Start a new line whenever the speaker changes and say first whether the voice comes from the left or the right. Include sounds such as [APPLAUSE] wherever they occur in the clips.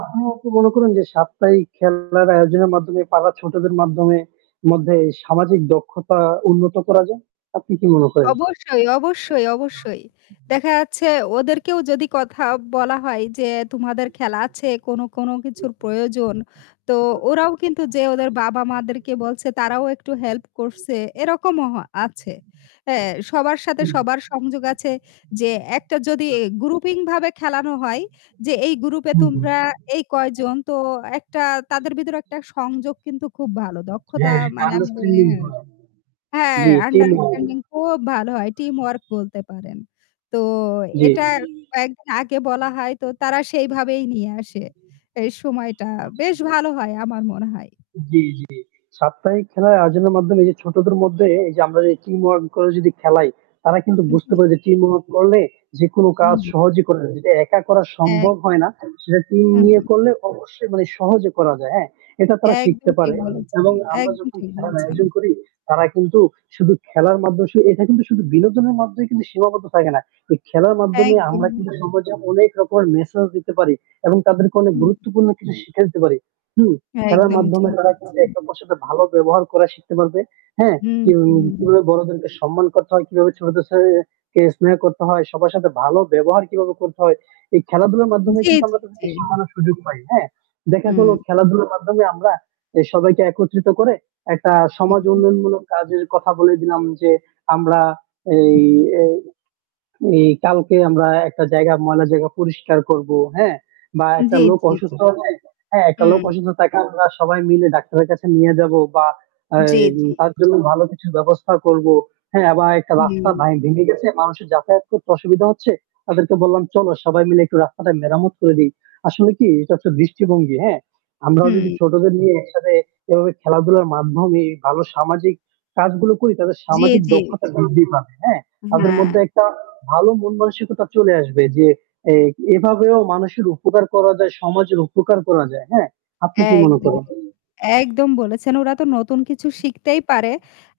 right: আপনিও কি মনে করেন যে সাপ্তাহিক খেলার আয়োজনের মাধ্যমে পাড়ার ছোটদের মাধ্যমে মধ্যে সামাজিক দক্ষতা উন্নত করা যায়। আপনি কি মনে করেন?
left: অবশ্যই, অবশ্যই, অবশ্যই, দেখা যাচ্ছে ওদেরকেও যদি কথা বলা হয় যে তোমাদের খেলা আছে কোনো কোনো কিছুর প্রয়োজন, তো ওরাও কিন্তু যেয়ে ওদের বাবা মাদেরকে বলছে তারাও একটু হেল্প করছে এরকমও হ আছে হ্যাঁ সবার সাথে
right: হুম।
left: সবার সংযোগ আছে যে একটা যদি গ্রুপিংভাবে খেলানো হয় যে এই গ্রুপে
right: হুম, হুম।
left: তোমরা এই কয়জন তো একটা তাদের ভিতরে একটা সংযোগ কিন্তু খুব ভালো দক্ষতা
right: হ্যাঁ, এটা
left: মানে আমি মানে আমি বলি
right: আন্ডারস্ট্যান্ডিং হয়।
left: হ্যাঁ
right: জি টিম ওয়াইজ।
left: আন্ডারস্ট্যান্ডিং
right: [UNINTELLIGIBLE]
left: খুব ভালো হয়। টিমওয়র্ক বলতে পারেন। তো
right: জি।
left: এটা কয়েকদিন আগে বলা হয় তো তারা সেইভাবেই নিয়ে আসে। এই সময়টা বেশ ভালো হয় আমার মনে হয়।
right: জি, জি সাপ্তাহিক খেলার আয়োজনের মাধ্যমে যে ছোটদের মধ্যে এই যে আমরা যে টিমওয়ার্ক করে যদি খেলাই তারা কিন্তু বুঝতে
left: জি।
right: পারে যে টিমওয়ার্ক করলে যেকোনো
left: হু,
right: কাজ
left: হু।
right: সহজেই করা যায়। যেটা একা করা
left: এক
right: সম্ভব হয় না সেটা টিম
left: হু,
right: নিয়ে
left: হু।
right: করলে অবশ্যই মানে সহজে করা যায় হ্যাঁ এটা তারা শিখতে
left: একদম
right: পারে।
left: ঠিক বলেছেন,
right: এবং আমরা
left: একদম
right: যখন
left: ঠিক
right: খেলার
left: বলেছেন।
right: আয়োজন করি তারা কিন্তু শুধু খেলার মাধ্যমে সু এটা কিন্তু শুধু বিনোদনের মাধ্যমে কিন্তু সীমাবদ্ধ থাকে না তো খেলার মাধ্যমে আমরা
left: একদমই।
right: কিন্তু সমাজে অনেক রকমের মেসেজ দিতে পারি এবং তাদেরকে অনেক
left: হুম।
right: গুরুত্বপূর্ণ কিছু শিক্ষা দিতে পারি। হুম, খেলার
left: একদম
right: মাধ্যমে
left: ঠিক
right: তারা কিন্তু
left: বলেছেন।
right: একে অপরের সাথে ভালো ব্যবহার করা শিখতে পারবে। হ্যাঁ?
left: হুম,
right: এবং
left: হুম।
right: কিভাবে বড়দেরকে সম্মান করতে হয়, কিভাবে ছোটদের সেহে সে স্নেহ করতে হয়, সবার সাথে ভালো ব্যবহার কিভাবে করতে হয়। এই খেলাধুলার মাধ্যমে
left: জি,
right: কিন্তু
left: জি,
right: আমরা
left: জি।
right: তাদেরকে শিখানোর সুযোগ পাই হ্যাঁ? দেখা গেল
left: হুম।
right: খেলাধুলার মাধ্যমে আমরা সবাইকে একত্রিত করে একটা সমাজ
left: [UNINTELLIGIBLE]
right: উন্নয়নমূলক কাজের কথা বলে দিলাম যে আমরা এই এই কালকে আমরা একটা জায়গা ময়লার জায়গা পরিষ্কার করব, হ্যাঁ, বা একটা
left: জি,
right: লোক
left: জি, জি।
right: অসুস্থ হলে হ্যাঁ একটা লোক
left: হুম।
right: অসুস্থ থাকে আমরা সবাই মিলে ডাক্তারের কাছে নিয়ে যাব বা
left: জি,
right: এই
left: জি।
right: তার জন্য ভালো কিছু ব্যবস্থা করব হ্যাঁ? বা একটা
left: হুম।
right: রাস্তা ভ্যা ভেঙে গেছে। মানুষের যাতায়াত করতে অসুবিধা হচ্ছে। তাদেরকে বললাম চলো সবাই মিলে একটু রাস্তাটা মেরামত করে দি। আসলে কি এটা হচ্ছে দৃষ্টিভঙ্গি, হ্যাঁ? আমরাও যদি
left: হুম।
right: ছোটদের নিয়ে একসাথে এভাবে খেলাধুলার মাধ্যমে ভালো সামাজিক কাজগুলো করি তাদের
left: জি,
right: সামাজিক
left: জি।
right: দক্ষতা বৃদ্ধি পাবে হ্যাঁ, তাদের
left: হ্যাঁ,
right: মধ্যে একটা
left: [UNINTELLIGIBLE]
right: ভালো মন মানসিকতা চলে আসবে যে এ এভাবেও মানুষের উপকার করা যায়, সমাজের উপকার করা যায়। হ্যাঁ? আপনি কি মনে
left: একদমই,
right: করেন?
left: একদম বলেছেন ওরা তো নতুন কিছু শিখতেই পারে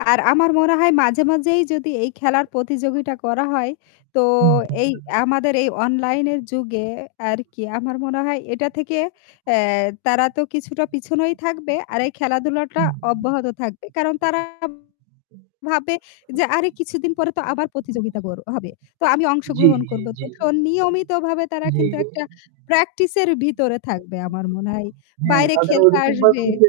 left: আর আমার মনে হয় মাঝে, মাঝেই যদি এই খেলার প্রতিযোগিতা করা হয় তো
right: হুম, হুম,
left: এই
right: হুম।
left: আমাদের এই অনলাইনের যুগে আরকি আমার মনে হয় এটা থেকে অ্যা তারা তো কিছুটা পিছনেই থাকবে আর এই খেলাধুলাটা
right: হুম।
left: অব্যাহত থাকবে কারণ তারা ভাববে যে আরে কিছুদিন পরে তো আবার প্রতিযোগিতা কর হবে। তো আমি
right: জি,
left: অংশগ্রহণ
right: জি,
left: করব।
right: জি।
left: তো তখন নিয়মিতভাবে তারা
right: জি,
left: কিন্তু
right: জি।
left: একটা প্র্যাকটিস এর ভিতরে থাকবে আমার মনে হয়।
right: হ্যাঁ
left: বাইরে
right: তাদের
left: খেলতে
right: ওইরকম ভাবে
left: আসবে
right: বললে